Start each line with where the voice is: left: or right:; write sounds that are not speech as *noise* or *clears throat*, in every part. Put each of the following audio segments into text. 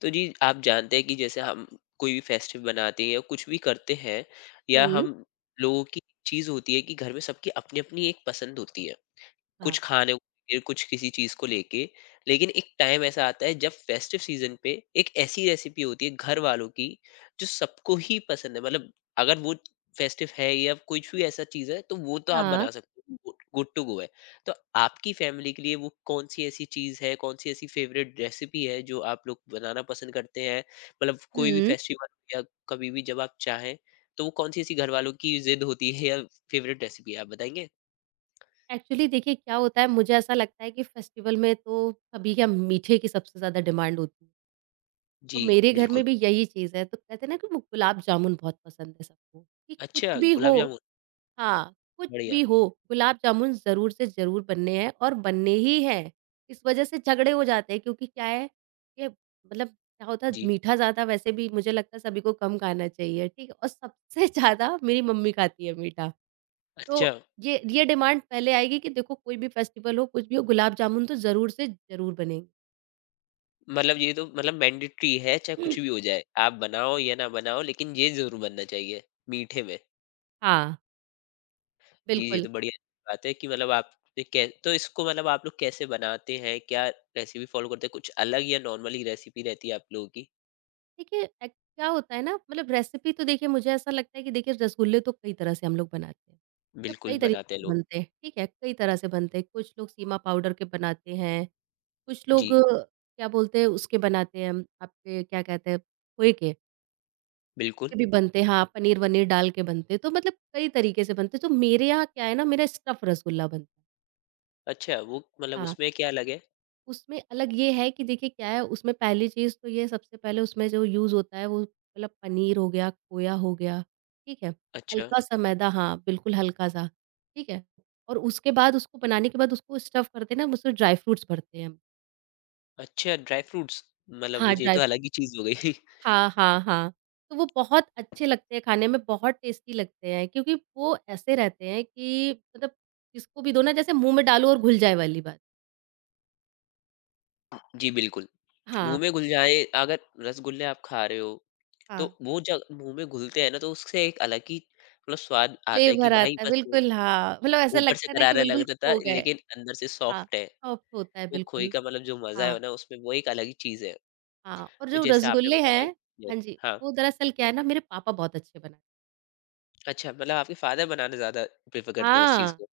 left: तो जी आप जानते हैं कि जैसे हम कोई भी फेस्टिव बनाते हैं या कुछ भी करते हैं या
right: हुँ।
left: हम लोगों की चीज होती है कि घर में सबकी अपनी अपनी एक पसंद होती है कुछ
right: हाँ।
left: खाने को लेके, कुछ किसी चीज को लेके। लेकिन एक टाइम ऐसा आता है जब फेस्टिव सीजन पे एक ऐसी रेसिपी होती है घर वालों की जो सबको ही पसंद है। मतलब अगर वो फेस्टिव है या कुछ भी ऐसा चीज है तो वो तो आप
right: हाँ।
left: बना सकते हो, गुड टू गो है। तो आपकी फैमिली के लिए वो कौन सी ऐसी चीज है, कौन सी ऐसी फेवरेट रेसिपी है जो आप लोग बनाना पसंद करते हैं? मतलब कोई भी
right: हुँ।
left: फेस्टिवल या कभी भी जब आप चाहें, तो वो कौन सी ऐसी घर वालों की जिद होती है या फेवरेट रेसिपी है, आप बताएंगे?
right: एक्चुअली देखिए क्या होता है मुझे ऐसा लगता है कि फेस्टिवल में तो सभी क्या मीठे की सबसे ज़्यादा डिमांड होती है। तो
left: जी,
right: मेरे घर
left: बिल्कुल।
right: में भी यही चीज़ है, तो कहते हैं ना कि वो गुलाब जामुन बहुत पसंद है सबको कि
left: अच्छा,
right: कुछ भी हो।
left: गुलाब जामुन,
right: हाँ, कुछ
left: बढ़िया।
right: भी हो, गुलाब जामुन ज़रूर से ज़रूर बनने हैं और बनने ही हैं। इस वज़ह से झगड़े हो जाते हैं, क्योंकि क्या है कि मतलब क्या होता है
left: जी,
right: मीठा ज़्यादा वैसे भी मुझे लगता है सभी को कम खाना चाहिए, ठीक है? और सबसे *laughs* ज़्यादा मेरी मम्मी खाती है मीठा।
left: अच्छा,
right: तो ये डिमांड पहले आएगी कि देखो कोई भी फेस्टिवल हो, कुछ भी हो, गुलाब जामुन तो ज़रूर से ज़रूर बनेंगे।
left: मतलब ये तो मतलब मैंडेटरी है, चाहे कुछ भी
right: *clears throat*
left: हो जाए, आप बनाओ या ना बनाओ, लेकिन ये ज़रूर बनना चाहिए, मीठे में।
right: हाँ,
left: जी, ये
right: बिल्कुल।
left: तो बढ़िया बात है कि मतलब आपने कै तो इसको, मतलब आप लोग कैसे बनाते हैं? क्या रेसिपी फ़ॉलो करते हैं? कुछ अलग या नॉर्मल ही रेसिपी रहती है आप लोगों की?
right: देखिए क्या होता है ना, मतलब रेसिपी तो देखिए मुझे ऐसा लगता है कि देखिए रसगुल्ले तो कई तरह से हम लोग बनाते हैं। मतलब
left: बिल्कुल
right: कई तरीके
left: बनाते हैं
right: से
left: लोग।
right: बनते हैं, ठीक है? कई तरह से बनते हैं, कुछ लोग सीमा पाउडर के बनाते हैं, कुछ लोग
left: जी,
right: क्या बोलते हैं उसके बनाते हैं, आपके क्या कहते हैं खोए के,
left: बिल्कुल।
right: उसके भी बनते हैं। हाँ, पनीर-वनीर डाल के बनते हैं, तो मतलब कई तरीके से बनते हैं। तो मेरे यहाँ क्या है ना, मेरा स्टफ़ रसगुल्ला बनता है।
left: अच्छा, वो मतलब
right: हाँ।
left: उसमें क्या अलग है?
right: उसमें अलग ये है कि देखिए क्या है उसमें, पहली चीज़ तो ये सबसे पहले उसमें जो यूज़ होता है वो मतलब पनीर हो गया, खोया हो गया, ठीक है?
left: अच्छा,
right: हल्का-सा मैदा, हाँ, बिल्कुल हल्का-सा, ठीक है? और उसके बाद उसको बनाने के बाद उसको स्टफ़ करते हैं ना, हम उसमें ड्राई फ्रूट्स भरते हैं हम।
left: अच्छा ड्राई फ्रूट्स, मतलब
right: हाँ,
left: ये
right: ड्राई
left: तो अलग ही चीज़ हो गई। *laughs*
right: हाँ, हाँ, हाँ। तो वो बहुत अच्छे लगते हैं खाने में, बहुत टेस्टी लगते हैं, क्योंकि वो ऐसे रहते हैं कि मतलब जिसको भी दो ना, जैसे मुँह में डालो और घुल जाए वाली बात।
left: जी, बिल्कुल। मुँह
right: हाँ,
left: में घुल जाए अगर रसगुल्ले आप खा रहे हो,
right: हाँ।
left: तो वो जब मुँह में घुलते हैं ना तो उससे एक अलग ही मतलब स्वाद आता है कि
right: फ्लेवर
left: भाई
right: आता है,
left: बस वो
right: बिल्कुल। हाँ, मतलब ऐसा
left: ऊपर से
right: लगता है ना कि
left: करारा
right: बिल्कुल
left: लगता था
right: खो गए।
left: लेकिन अंदर से
right: हाँ,
left: सॉफ्ट है।
right: सॉफ्ट होता है
left: वो खोए
right: बिल्कुल।
left: का मतलब जो मज़ा है
right: हाँ,
left: ना उसमें वो एक अलग ही चीज़ है।
right: हाँ, और
left: तो
right: जो
left: जैसे आपने
right: रसगुल्ले
left: बताया
right: हैं,
left: ये।
right: हाँ जी,
left: हाँ,
right: वो दरअसल क्या है ना, मेरे पापा बहुत अच्छे बनाते हैं।
left: अच्छा, मतलब आपके फादर बनाना ज़्यादा प्रेफ़र करते हैं उस चीज़
right: हाँ,
left: को?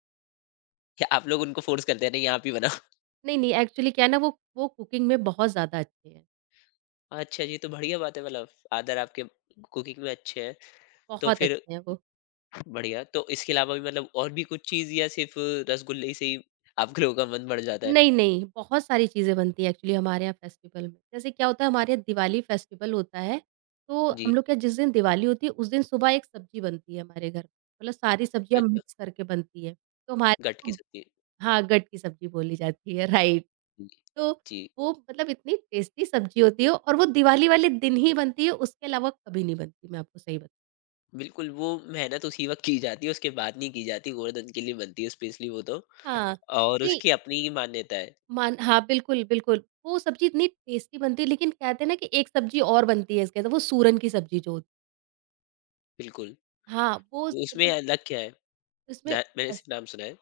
left: या आप लोग उनको फ़ोर्स करते हैं नहीं आप ही बनाओ?
right: नहीं, नहीं, एक्चुअली क्या है ना, वो कुकिंग में बहुत ज़्यादा अच्छे हैं,
left: *laughs* अच्छा, ये तो बढ़िया बात है, मतलब फादर आपके कुकिंग में अच्छे हैं। तो
right: बहुत
left: फिर
right: अच्छे हैं वो।
left: बढ़िया, तो इसके अलावा भी मतलब और भी कुछ चीज़ या सिर्फ़ रसगुल्ले ही से ही आप लोगों का मन बढ़ जाता है?
right: नहीं, नहीं, बहुत सारी चीज़ें बनती हैं एक्चुअली हमारे यहाँ फेस्टिवल में। जैसे क्या होता है, हमारे यहाँ दिवाली फेस्टिवल होता है, तो
left: जी,
right: हम लोग के यहाँ जिस दिन दिवाली होती है उस दिन सुबह एक सब्ज़ी बनती है हमारे घर, मतलब सारी सब्ज़ियाँ
left: अच्छा,
right: मिक्स करके बनती है। तो हमारे,
left: गट्ट की सब्ज़ी,
right: हाँ, गट की सब्ज़ी बोली जाती है, राइट।
left: जी,
right: तो
left: जी।
right: वो मतलब इतनी टेस्टी सब्ज़ी होती है और वो दिवाली वाले दिन ही बनती है, उसके अलावा कभी नहीं बनती, मैं आपको सही बत
left: बिल्कुल, वो मेहनत उसी वक़्त की जाती है, उसके बाद नहीं की जाती, गोवर्धन के लिए बनती है स्पेशली वो तो।
right: हाँ,
left: और
right: नहीं
left: उसकी अपनी ही मान्यता है,
right: मान हाँ, बिल्कुल, बिल्कुल। वो सब्ज़ी इतनी टेस्टी बनती है, लेकिन कहते हैं ना कि एक सब्ज़ी और बनती है इसके अंदर, वो सूरन की सब्ज़ी जो होती
left: बिल्कुल।
right: है, हाँ, वो
left: उसमें
right: मतलब
left: अलग क्या है?
right: उसमें
left: ना मैंने
right: बस।
left: सिर्फ़ नाम सुना है।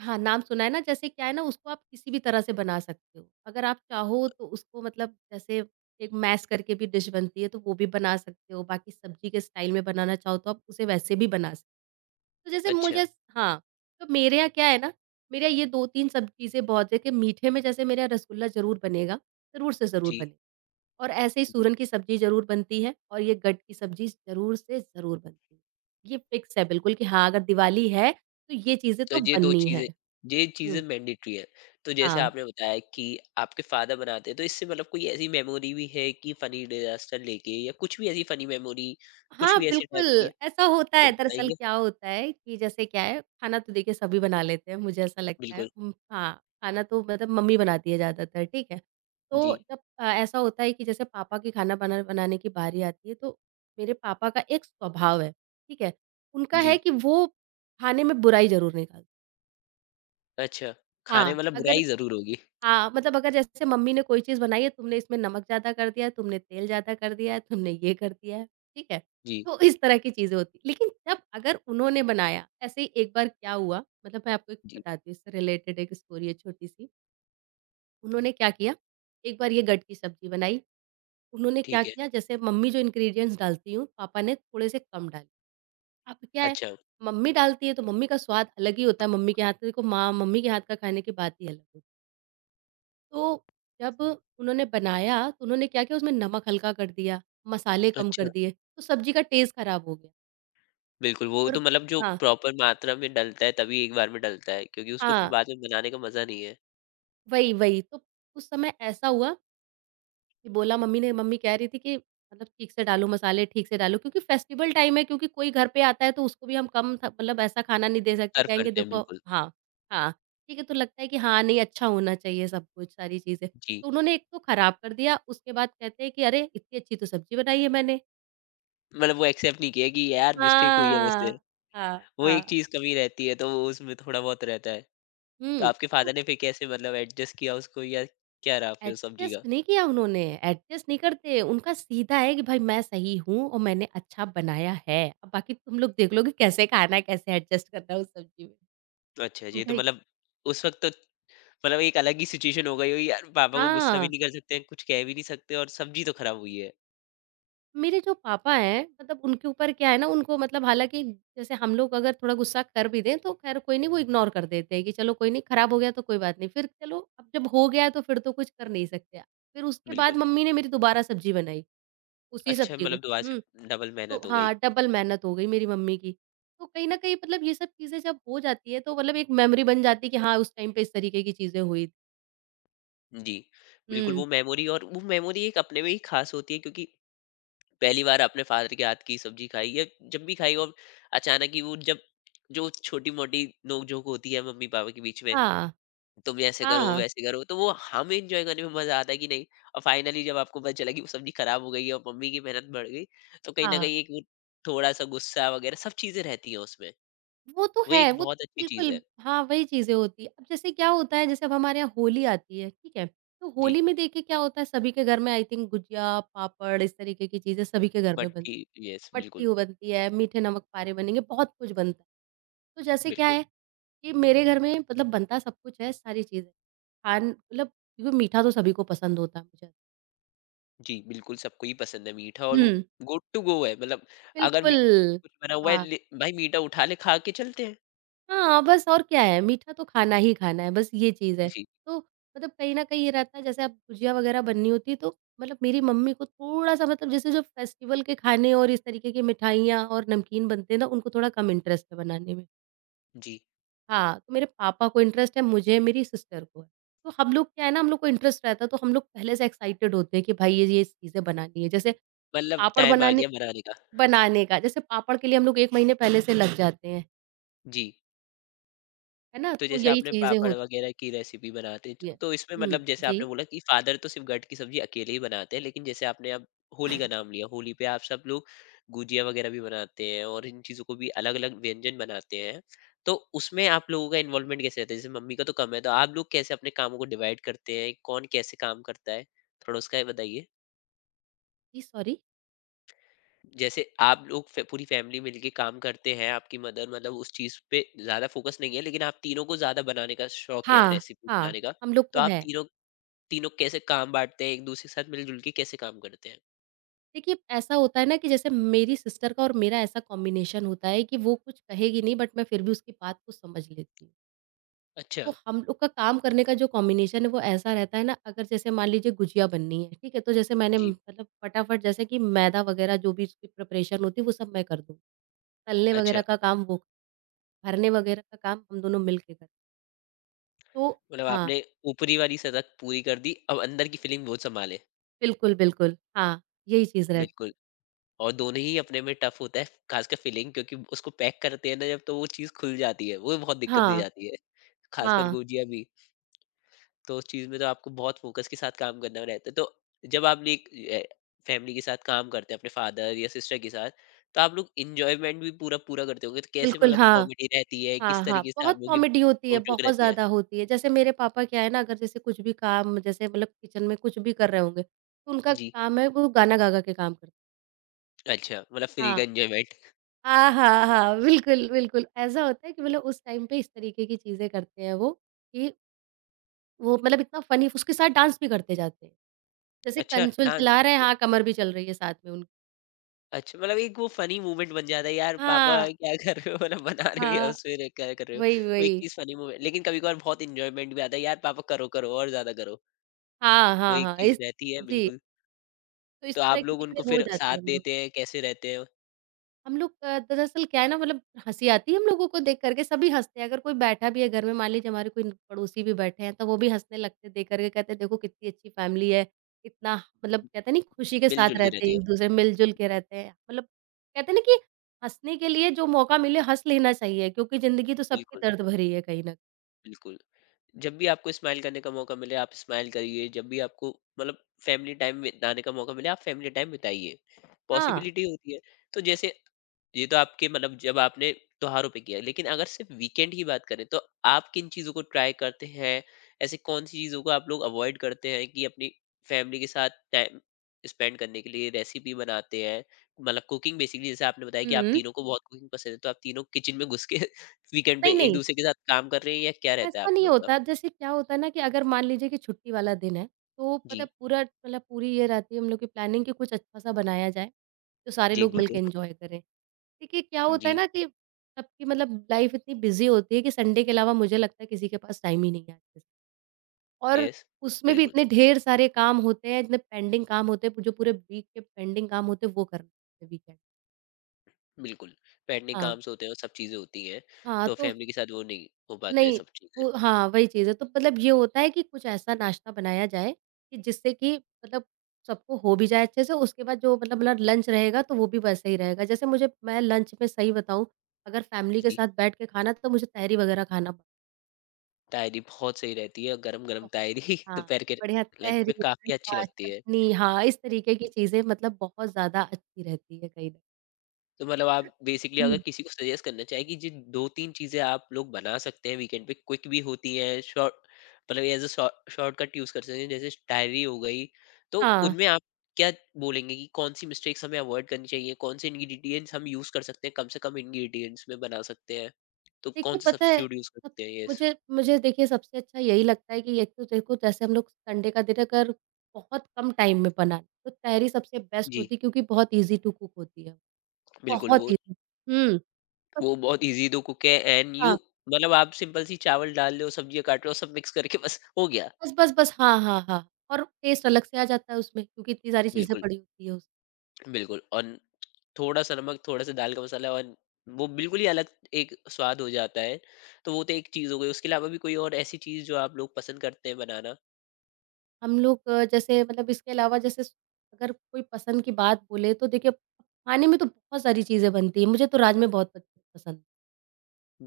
right: हाँ, नाम सुना है ना, जैसे क्या है ना, उसको आप किसी भी तरह से बना सकते हो। अगर आप चाहो तो उसको मतलब जैसे एक मैश करके भी डिश बनती है, तो वो भी बना सकते हो। बाकी सब्जी के स्टाइल में बनाना चाहो तो आप उसे वैसे भी बना सकते हो। तो जैसे
left: अच्छा,
right: मुझे, हाँ, तो मेरे यहाँ क्या है ना, मेरे यहाँ ये 2-3 सब चीज़ें बहुत है कि मीठे में जैसे मेरे यहाँ रसगुल्ला ज़रूर बनेगा, ज़रूर से ज़रूर
left: जी,
right: बने, और ऐसे ही
left: जी।
right: सूरन की सब्ज़ी ज़रूर बनती है और ये गट की सब्ज़ी ज़रूर से ज़रूर बनती है। ये फ़िक्स है बिल्कुल कि हाँ, अगर दिवाली है, तो ये चीज़ें
left: तो
right: तो
left: ये 2
right: बननी है।
left: चीज़ें, ये चीज़ें
right: हुँ।
left: मैंडेटरी हैं। तो जैसे
right: हाँ।
left: आपने बताया कि आपके फ़ादर बनाते हैं, तो इससे मतलब कोई ऐसी मेमोरी भी है कि फ़नी डिज़ास्टर लेके या कुछ भी ऐसी फ़नी मेमोरी, कुछ
right: हाँ,
left: भी ऐसे टाइप
right: बिल्कुल,
left: की?
right: ऐसा होता
left: तो
right: है। दरअसल
left: बताएँगे?
right: क्या होता है कि जैसे क्या है, खाना तो देखिए सभी बना लेते हैं, मुझे ऐसा लगता है।
left: बिल्कुल।
right: हाँ, खाना तो मतलब मम्मी बनाती है ज़्यादातर, ठीक है।
left: जी,
right: तो जब ऐसा होता है कि जैसे पापा की खाना बनाने की बारी आती है, तो मेरे पापा का एक स्वभाव है, ठीक है। उनका
left: जी।
right: है कि वो खाने में बुराई ज़रूर निकाल।
left: अच्छा, खाने
right: हाँ,
left: मतलब
right: अगर,
left: बुराई ज़रूर होगी।
right: हाँ, मतलब अगर जैसे मम्मी ने कोई चीज़ बनाई है, तुमने इसमें नमक ज़्यादा कर दिया है, तुमने तेल ज़्यादा कर दिया है, तुमने ये कर दिया है, ठीक है?
left: जी,
right: तो इस तरह की चीज़ें होती हैं। लेकिन जब अगर उन्होंने बनाया, ऐसे ही एक बार क्या हुआ, मतलब मैं आपको एक
left: जी,
right: बताती हूँ, इससे रिलेटेड एक स्टोरी है छोटी-सी। उन्होंने क्या किया, एक बार ये गट की सब्ज़ी बनाई। उन्होंने क्या
left: ठीक है।
right: किया, जैसे मम्मी जो इंग्रीडिएंट्स डालती हूँ, पापा ने थोड़े से कम डाले। अब क्या है,
left: अच्छा,
right: मम्मी डालती है, तो मम्मी का स्वाद अलग ही होता है, मम्मी के हाथ का, देखो माँ, मम्मी के हाथ का खाने की बात ही अलग होती है। तो जब उन्होंने बनाया तो उन्होंने क्या किया, उसमें नमक हल्का कर दिया, मसाले कम
left: अच्छा।
right: कर दिए, तो सब्ज़ी का टेस्ट खराब हो गया।
left: बिल्कुल, वो तो
right: और
left: मतलब जो
right: हाँ,
left: प्रॉपर मात्रा में डलता है, तभी एक बार में डलता है, क्योंकि उसको फिर
right: हाँ,
left: बाद में बनाने का मज़ा नहीं है।
right: वही, वही। तो उस समय ऐसा हुआ कि बोला, मम्मी कह रही थी कि मतलब ठीक से डालो मसाले, ठीक से डालो, क्योंकि फेस्टिवल टाइम है, क्योंकि कोई घर पे आता है तो उसको भी हम कम थ मतलब ऐसा खाना नहीं दे सकते,
left: सर्व
right: कहेंगे
left: करते हैं,
right: देखो,
left: बिल्कुल।
right: हाँ, हाँ, ठीक है, तो लगता है कि हाँ, नहीं, अच्छा होना चाहिए सब कुछ, सारी चीज़ें।
left: जी,
right: तो उन्होंने एक तो खराब कर दिया, उसके बाद कहते हैं कि अरे! इतनी अच्छी तो सब्ज़ी बनाई है मैंने।
left: मतलब वो एक्सेप्ट नहीं किया कि यार मिस्टेक हुई है मुझसे।
right: हाँ, हाँ,
left: वो एक
right: हाँ।
left: चीज़ कमी रहती है, तो वो उसमें थोड़ा बहुत रहता है। तो
right: हुँ,
left: आपके
right: तो
left: फ़ादर ने फिर कैसे मतलब एडजस्ट किया उसको या क्या रहा फिर उस सब्ज़ी का?
right: एडजस्ट नहीं किया उन्होंने, एडजस्ट नहीं करते, उनका सीधा है कि भाई मैं सही हूँ और मैंने अच्छा बनाया है, अब बाकी तुम लोग देख लो कि कैसे खाना है, कैसे एडजस्ट करना है उस सब्ज़ी में।
left: अच्छा जी,
right: उनका
left: तो
right: ही,
left: मतलब उस वक़्त तो मतलब एक अलग ही सिचुएशन हो गई होगी यार, पापा को गुस्सा भी
right: हाँ,
left: नहीं कर सकते हैं, कुछ कह भी नहीं सकते और सब्ज़ी तो खराब हुई है।
right: मेरे जो पापा हैं मतलब उनके ऊपर क्या है ना, उनको मतलब हालाँकि जैसे हम लोग अगर थोड़ा गुस्सा कर भी दें तो ख़ैर कोई नहीं, वो इग्नोर कर देते हैं कि चलो कोई नहीं, ख़राब हो गया तो कोई बात नहीं, फिर चलो अब जब हो गया है तो फिर तो कुछ कर नहीं सकते। फिर उसके
left: बिल्कुल।
right: बाद मम्मी ने मेरी दोबारा सब्ज़ी बनाई। उसी
left: अच्छा,
right: सब्ज़ी को।
left: मतलब दोबारा
right: हुँ,
left: से डबल
right: तो
left: मेहनत हो गई।
right: हाँ, डबल मेहनत हो गई मेरी मम्मी की। तो कहीं न कहीं मतलब ये सब चीज़ें जब हो जाती है तो मतलब एक मेमोरी बन जाती है कि हाँ, उस टाइम पे इस तरीके की चीज़ें हुई।
left: जी, बिल्कुल वो
right: हुँ,
left: मेमोरी, और वो मेमोरी एक अपने में ही ख़ास होती है, क्योंकि पहली बार आपने फ़ादर के हाथ की सब्ज़ी खाई या जब भी खाई और अचानक ही वो जब जो छोटी-मोटी नोक-झोंक होती है मम्मी-पापा के बीच में,
right: हाँ,
left: तुम ऐसे करो
right: हाँ,
left: वैसे करो तो वो हम एंजॉय करने में मजा आता है कि नहीं। और फाइनली जब आपको पता चला कि वो सब्जी खराब हो गई है और मम्मी की मेहनत बढ़ गई, तो कहीं ना
right: हाँ।
left: कहीं एक वो थोड़ा सा गुस्सा वगैरह सब चीजें रहती है उसमें।
right: वो तो
left: वो
right: है,
left: एक
right: वो
left: बहुत अच्छी चीज है।
right: बिल्कुल। हाँ, वही चीज़ें होती हैं। अब जैसे क्या होता है, जैसे अब हमारे यहाँ होली आती है, ठीक है? तो
left: जी,
right: होली में देखिए क्या होता है, सभी के घर में आई थिंक गुजिया, पापड़ इस तरीके की चीज़ें सभी के घर
left: बट
right: में बन,
left: यस, बिल्कुल,
right: मट्टियों बनती है, मीठे नमक पारे बनेंगे, बहुत कुछ बनता है। तो जैसे क्या
left: बिल्कुल।
right: है कि मेरे घर में मतलब बनता सब कुछ है, सारी चीज़ें। खान मतलब क्योंकि मीठा तो सभी को पसंद होता है मुझे।
left: जी, बिल्कुल, सबको ही पसंद है मीठा और वो
right: हुँ।
left: गुड टू गो है। मतलब अगर
right: बिल्कुल।
left: कुछ बना हुआ है,
right: हाँ।
left: भाई मीठा उठा ले, खा के चलते हैं।
right: हाँ, बस और क्या है, मीठा तो खाना ही खाना है, बस ये चीज़ है।
left: जी,
right: तो मतलब कहीं न कहीं ये रहता है, जैसे अब गुजिया वग़ैरह बननी होती है, तो मतलब मेरी मम्मी को थोड़ा-सा मतलब जैसे जो फेस्टिवल के खाने और इस तरीके की मिठाइयाँ और नमकीन बनते हैं ना, उनको थोड़ा कम इंटरेस्ट है बनाने में।
left: जी,
right: हाँ, तो मेरे पापा को इंटरेस्ट है, मुझे, मेरी सिस्टर को है। तो हम लोग क्या है ना, हम लोग को इंटरेस्ट रहता है, तो हम लोग पहले से एक्साइटेड होते हैं कि भाई ये चीज़ें बनानी है। जैसे
left: मतलब
right: पापड़
left: टाइम आ
right: बनाने
left: गया बनाने का।
right: बनाने का, जैसे पापड़ के लिए हम लोग 1 महीने पहले से लग जाते हैं,
left: जी,
right: है ना?
left: तो
right: तो
left: जैसे
right: यही
left: आपने
right: चीज़ें
left: पापड़
right: होती
left: वगैरह की रेसिपी बनाते हैं,
right: हैं।
left: तो इसमें
right: हुँ,
left: मतलब जैसे आपने
right: जी,
left: बोला कि फादर तो सिर्फ गट्ट की सब्जी अकेले ही बनाते हैं, लेकिन जैसे आपने अब होली का नाम लिया, होली पे आप सब लोग गुजिया वगैरह भी बनाते हैं और इन चीज़ों को भी अलग-अलग व्यंजन बनाते हैं। तो उसमें आप लोगों का इन्वॉल्वमेंट कैसे रहता है? जैसे मम्मी का तो कम है, तो आप लोग कैसे अपने कामों को डिवाइड करते हैं? कौन कैसे काम करता है? थोड़ा उसका बताइए।
right: जी, सॉरी।
left: जैसे आप लोग पूरी फैमिली मिलके काम करते हैं, आपकी मदर मतलब उस चीज पे ज्यादा फोकस नहीं है, लेकिन आप तीनों को ज्यादा बनाने का शौक है,
right: हाँ,
left: रेसिपी
right: हाँ,
left: बनाने का।
right: हम लोग
left: तो
right: को
left: आप
right: है।
left: तीनों, तीनों कैसे काम बांटते हैं, एक दूसरे के साथ मिलजुल के कैसे काम करते हैं?
right: देखिए, ऐसा होता है ना कि जैसे मेरी सिस्टर का और मेरा ऐसा कॉम्बिनेशन होता है कि वो कुछ कहेगी नहीं बट मैं फिर भी उसकी बात को समझ लेती हूँ।
left: अच्छा।
right: तो हम लोग का काम करने का जो कॉम्बिनेशन है वो ऐसा रहता है ना, अगर जैसे मान लीजिए गुजिया बननी है, ठीक है? तो जैसे मैंने
left: जी,
right: मतलब फटाफट जैसे कि मैदा वगैरह जो भी उसकी प्रिपरेशन होती है वो सब मैं कर दूँ। तलने
left: अच्छा,
right: वगैरह का काम वो, भरने वगैरह का काम हम दोनों मिल के करते तो
left: मतलब
right: हाँ,
left: आपने ऊपरी वाली सतह पूरी कर दी, अब अंदर की फीलिंग वो संभाले।
right: बिल्कुल, बिल्कुल। हाँ, यही चीज़ रहती
left: बिल्कुल।
right: है।
left: और दोनों ही अपने में टफ होता है, खासकर फीलिंग, क्योंकि उसको पैक करते हैं ना जब, तो वो चीज खुल जाती है, वो बहुत दिक्कत दे
right: हाँ,
left: जाती है, खासकर
right: हाँ,
left: गुजिया भी। तो उस चीज़ में तो आपको बहुत फोकस के साथ काम करना रहता है। तो जब आपने एक फैमिली के साथ काम करते हैं अपने फादर या सिस्टर के साथ, तो आप लोग एन्जॉयमेंट भी पूरा पूरा करते होंगे। तो कैसे
right: बिल्कुल
left: मतलब
right: हाँ,
left: कॉमेडी रहती है?
right: हाँ,
left: किस
right: हाँ।
left: तरीके से आप
right: बहुत
left: लोगों की
right: कॉमेडी होती है,
left: नोक-झोक
right: बहुत
left: रहती है?
right: ज़्यादा होती है। जैसे मेरे पापा क्या है ना अगर जैसे कुछ भी काम जैसे मतलब किचन में कुछ भी कर रहे होंगे, तो उनका
left: जी।
right: काम है वो गाना गा-गा के काम करते हैं।
left: अच्छा, मतलब फ्री का
right: हाँ।
left: एन्जॉयमेंट।
right: हाँ, हाँ, हाँ। बिल्कुल, बिल्कुल। ऐसा होता है कि मतलब उस टाइम पे इस तरीके की चीज़ें करते हैं वो, कि वो मतलब इतना फ़नी उसके साथ डांस भी करते जाते हैं। जैसे
left: अच्छा,
right: कंसोल
left: डांस
right: चला रहे हैं,
left: म
right: हाँ, कमर भी चल रही है साथ में उन
left: अच्छा मतलब एक वो फ़नी मोमेंट बन जाता है, यार पापा
right: हाँ,
left: क्या कर रहे हो? *laughs* मतलब बना रहे हो या
right: हाँ।
left: उसमें रह क्या कर रहे हो?
right: वही,
left: वो एक
right: वही।
left: चीज़ फ़नी मोमेंट, लेकिन कभी-कभार बहुत एन्जॉयमेंट भी आता है, यार पापा करो, करो और ज़्यादा करो।
right: हाँ,
left: वो
right: हाँ,
left: एक
right: हाँ।
left: चीज़
right: इस
left: रहती है,
right: जी,
left: बिल्कुल।
right: तो इस
left: तो
right: तरह
left: आप
right: की
left: लोग
right: चीज़ें
left: उनको
right: हो
left: फिर
right: जाती
left: साथ
right: हैं
left: देते हैं, कैसे रहते हैं?
right: हम लोग दरअसल क्या है ना मतलब हँसी आती है हम लोगों को देख कर के, सभी हँसते हैं। अगर कोई बैठा भी है घर में, मान लीजिए हमारे कोई पड़ोसी भी बैठे हैं, तो वो भी हँसने लगते हैं देख कर के। कहते हैं देखो कितनी अच्छी फैमिली है, इतना मतलब कहते हैं नहीं खुशी के साथ
left: मिल-जुल के
right: रहते हैं,
left: रहती है।
right: एक-दूसरे मिल-जुल के रहते हैं। मतलब कहते हैं ना कि हँसने के लिए जो मौका मिले हँस लेना चाहिए क्योंकि ज़िंदगी तो सबकी
left: बिल्कुल,
right: दर्द भरी है कहीं न
left: बिल्कुल। जब भी आपको स्माइल करने का मौका मिले आप स्माइल करिए, जब भी आपको मतलब फैमिली टाइम बिताने का मौका मिले आप फैमिली टाइम बिताइए,
right: हाँ।
left: पॉसिबिलिटी होती है। तो जैसे ये तो आपके मतलब जब आपने त्योहारों पे किया, लेकिन अगर सिर्फ वीकेंड की बात करें तो आप किन चीजों को ट्राई करते हैं, ऐसे कौन सी चीजों को आप लोग अवॉइड करते हैं कि अपनी फैमिली के साथ टाइम स्पेंड करने के लिए रेसिपी बनाते हैं। मतलब कुकिंग बेसिकली, जैसे आपने बताया कि आप
right: हुँ।
left: तीनों को बहुत कुकिंग पसंद है, तो आप तीनों किचन में घुस के *laughs* वीकेंड पे
right: नहीं,
left: एक
right: नहीं।
left: दूसरे के साथ काम कर रहे हैं या क्या रहता है
right: ऐसा
left: आप
right: नहीं
left: लोगों का?
right: होता, जैसे क्या होता है ना कि अगर मान लीजिए कि छुट्टी वाला दिन है, तो पता
left: जी,
right: है पूरा मतलब पूरी ये रहती है हम लोग की प्लानिंग कि कुछ अच्छा-सा बनाया जाए, जो सारे
left: जी,
right: लोग
left: बिल्कुल।
right: मिलके एन्जॉय करें। देखिए क्या होता है
left: जी,
right: ना कि सबकी मतलब लाइफ़ इतनी बिज़ी होती है कि संडे के अलावा मुझे लगता है किसी के पास टाइम ही नहीं है आजकल और
left: यस,
right: उसमें भी
left: बिल्कुल,
right: इतने ढेर सारे काम होते हैं, इतने पेंडिंग काम होते हैं, जो पूरे वीक के पेंडिंग काम होते हैं वो करने होते हैं वीकेंड
left: बिल्कुल। पेंडिंग
right: हाँ,
left: काम्स होते हैं और सब चीज़ें होती हैं,
right: हाँ,
left: तो
right: तो
left: फैमिली के साथ वो नहीं हो पाता है
right: नहीं,
left: सब चीज़ें।
right: वो हाँ, वही चीज़ है। तो मतलब ये होता है कि कुछ ऐसा नाश्ता बनाया जाए कि जिससे कि मतलब सबको हो भी जाए अच्छे से, उसके बाद जो मतलब ल लंच रहेगा तो वो भी वैसा ही रहेगा। जैसे मुझे मैं लंच में सही बताऊँ, अगर फैमिली के
left: जी,
right: साथ बैठ के खाना तो मुझे तहरी वगैरह खाना बहुत
left: तायरी बहुत सही रहती है और गरम-गरम तायरी *laughs*
right: हाँ,
left: दोपहर के
right: बढ़िया
left: लंच
right: तहरी,
left: में काफ़ी अच्छी
right: रायता,
left: लगती है।
right: चटनी हाँ, इस तरीके की चीज़ें मतलब बहुत ज़्यादा अच्छी रहती है कहीं न
left: तो मतलब आप बेसिकली अगर
right: हुँ,
left: किसी को सजेस्ट करना चाहे कि जिन दो तीन चीजें आप लोग बना सकते हैं वीकेंड पे क्विक भी होती हैं, शॉर्ट मतलब एज अ शॉर्टकट यूज कर सकते हैं, जैसे डायरी हो गई, तो
right: हाँ।
left: उनमें आप क्या बोलेंगे कि कौन सी मिस्टेक्स हमें अवॉइड करनी चाहिए, कौन से इंग्रेडिएंट्स हम यूज कर सकते हैं, कम से कम इंग्रेडिएंट्स में बना सकते हैं, तो कौन
right: देखिए,
left: से
right: पता है
left: सब्स्टिट्यूट यूज
right: सब
left: करते हैं? यस।
right: मुझे मुझे देखिए सबसे अच्छा यही लगता है कि एक तो देखो जैसे हम लोग संडे का दिन अगर बहुत कम टाइम में बनाएँ, तो तहरी सबसे बेस्ट
left: जी,
right: होती है क्योंकि बहुत ईज़ी टू कुक होती है।
left: बिल्कुल
right: बहुत
left: वो
right: ईज़ी हुँ, बस
left: वो बहुत इजी दो कुक है एंड यू,
right: हाँ,
left: मतलब आप सिंपल सी चावल डाल लो, सब्जियां काट लो, सब मिक्स करके बस हो गया।
right: बस, बस, बस हाँ, हाँ, हाँ और टेस्ट अलग से आ जाता है उसमें क्योंकि इतनी सारी चीज़ें
left: बिल्कुल,
right: पड़ी होती है उस
left: बिल्कुल और थोड़ा सा नमक, थोड़ा सा दाल का मसाला और वो बिल्कुल ही अलग एक स्वाद हो जाता है। तो वो तो एक चीज़ हो गई, उसके अलावा भी कोई और ऐसी चीज़ जो आप लोग पसंद करते हैं बनाना?
right: हम लोग जैसे मतलब इसके अलावा जैसे अगर कोई पसंद की बात बोले तो देखिए खाने में तो बहुत सारी चीज़ें बनती हैं। मुझे तो राजमे बहुत पसंद है।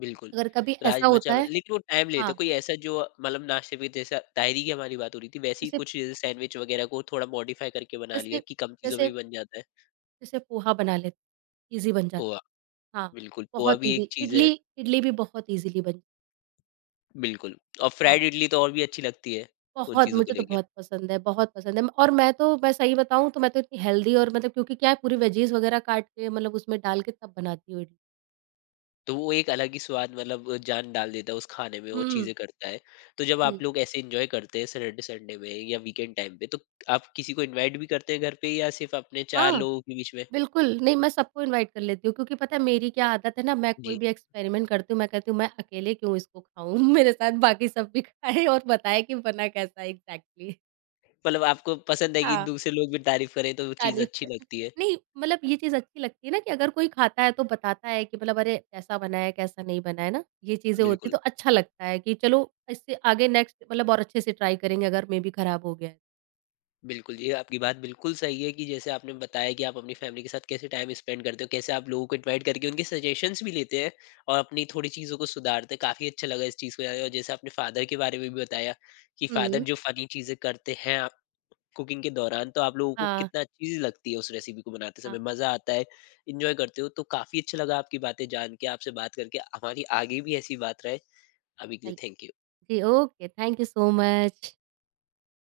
left: बिल्कुल,
right: अगर कभी ऐसा होता
left: राजमा-चावल,
right: है
left: लेकिन वो टाइम लेते हैं।
right: हाँ,
left: कोई ऐसा जो मतलब नाश्ते पे जैसा ताहिरी की हमारी बात हो रही थी, वैसे ही
right: जैसे
left: कुछ जैसे सैंडविच वगैरह को थोड़ा मॉडिफ़ाई करके बना लिया
right: जैसे
left: कि कम चीज़ों
right: जैसे
left: में भी बन जाता है।
right: जैसे पोहा बना लेते ईज़ी बन जाता
left: पोहा,
right: हाँ,
left: बिल्कुल, पोहा
right: बहुत
left: भी एक
right: ईज़ी
left: चीज़ है,
right: इडली इडली भी बहुत ईज़िली बन
left: बिल्कुल और
right: हाँ,
left: फ्राइड इडली तो और भी अच्छी लगती है, उन
right: बहुत
left: चीज़ों को
right: मुझे तो
left: लेके।
right: बहुत पसंद है और मैं सही बताऊँ तो मैं तो इतनी हेल्दी और मतलब क्योंकि क्या है पूरी वेजीज़ वग़ैरह काट के मतलब उसमें डाल के तब बनाती हूँ इडली।
left: तो वो एक अलग ही स्वाद मतलब जान डाल देता है उस खाने में, वो
right: हुँ,
left: चीज़ें करता है। तो जब
right: हुँ।
left: आप लोग ऐसे एन्जॉय करते हैं सैटरडे संडे में या वीकेंड टाइम पे, तो आप किसी को इनवाइट भी करते हैं घर पे या सिर्फ़ अपने 4
right: हाँ,
left: लोगों के बीच में?
right: बिल्कुल नहीं मैं सबको इनवाइट कर लेती हूँ क्योंकि पता है मेरी क्या आदत है ना मैं कोई
left: जी,
right: भी एक्सपेरिमेंट करती हूँ मैं कहती हूँ मैं अकेले क्यों इसको खाऊँ *laughs* मेरे साथ बाकी सब भी खाएँ और बताएँ कि बना कैसा है एग्ज़ैक्टली
left: मतलब आपको पसंद है कि
right: हाँ।
left: दूसरे लोग भी तारीफ़ करें तो वो चीज़
right: तारीफ
left: अच्छी
right: कर
left: लगती है?
right: नहीं मतलब ये चीज़ अच्छी लगती है ना कि अगर कोई खाता है तो बताता है कि मतलब अरे कैसा बना है, कैसा नहीं बना है ना? ये चीज़ें होती
left: बिल्कुल।
right: तो अच्छा लगता है कि चलो इससे आगे नेक्स्ट मतलब और अच्छे से ट्राई करेंगे अगर मे बी खराब हो गया है।
left: बिल्कुल, ये आपकी बात बिल्कुल सही है कि जैसे आपने बताया कि आप अपनी फैमिली के साथ कैसे टाइम स्पेंड करते हो, कैसे आप लोगों को इनवाइट करके उनके सजेशंस भी लेते हैं और अपनी थोड़ी चीज़ों को सुधारते हैं। काफ़ी अच्छा लगा इस चीज़ को जान के और जैसे आपने फ़ादर के बारे में भी बताया कि फ़ादर
right: हुँ।
left: जो फ़नी चीज़ें करते हैं आप कुकिंग के दौरान, तो आप लोगों को
right: हाँ,
left: कितना अच्छी चीज़ लगती है उस रेसिपी को बनाते समय,
right: हाँ,
left: मज़ा आता है, एन्जॉय करते हो। तो काफ़ी अच्छा लगा आपकी बातें जान के, आपसे बात करके। हमारी आगे भी ऐसी बात रहे। अभी के लिए
right: चलिए।
left: Thank you.
right: जी, okay, thank you so much.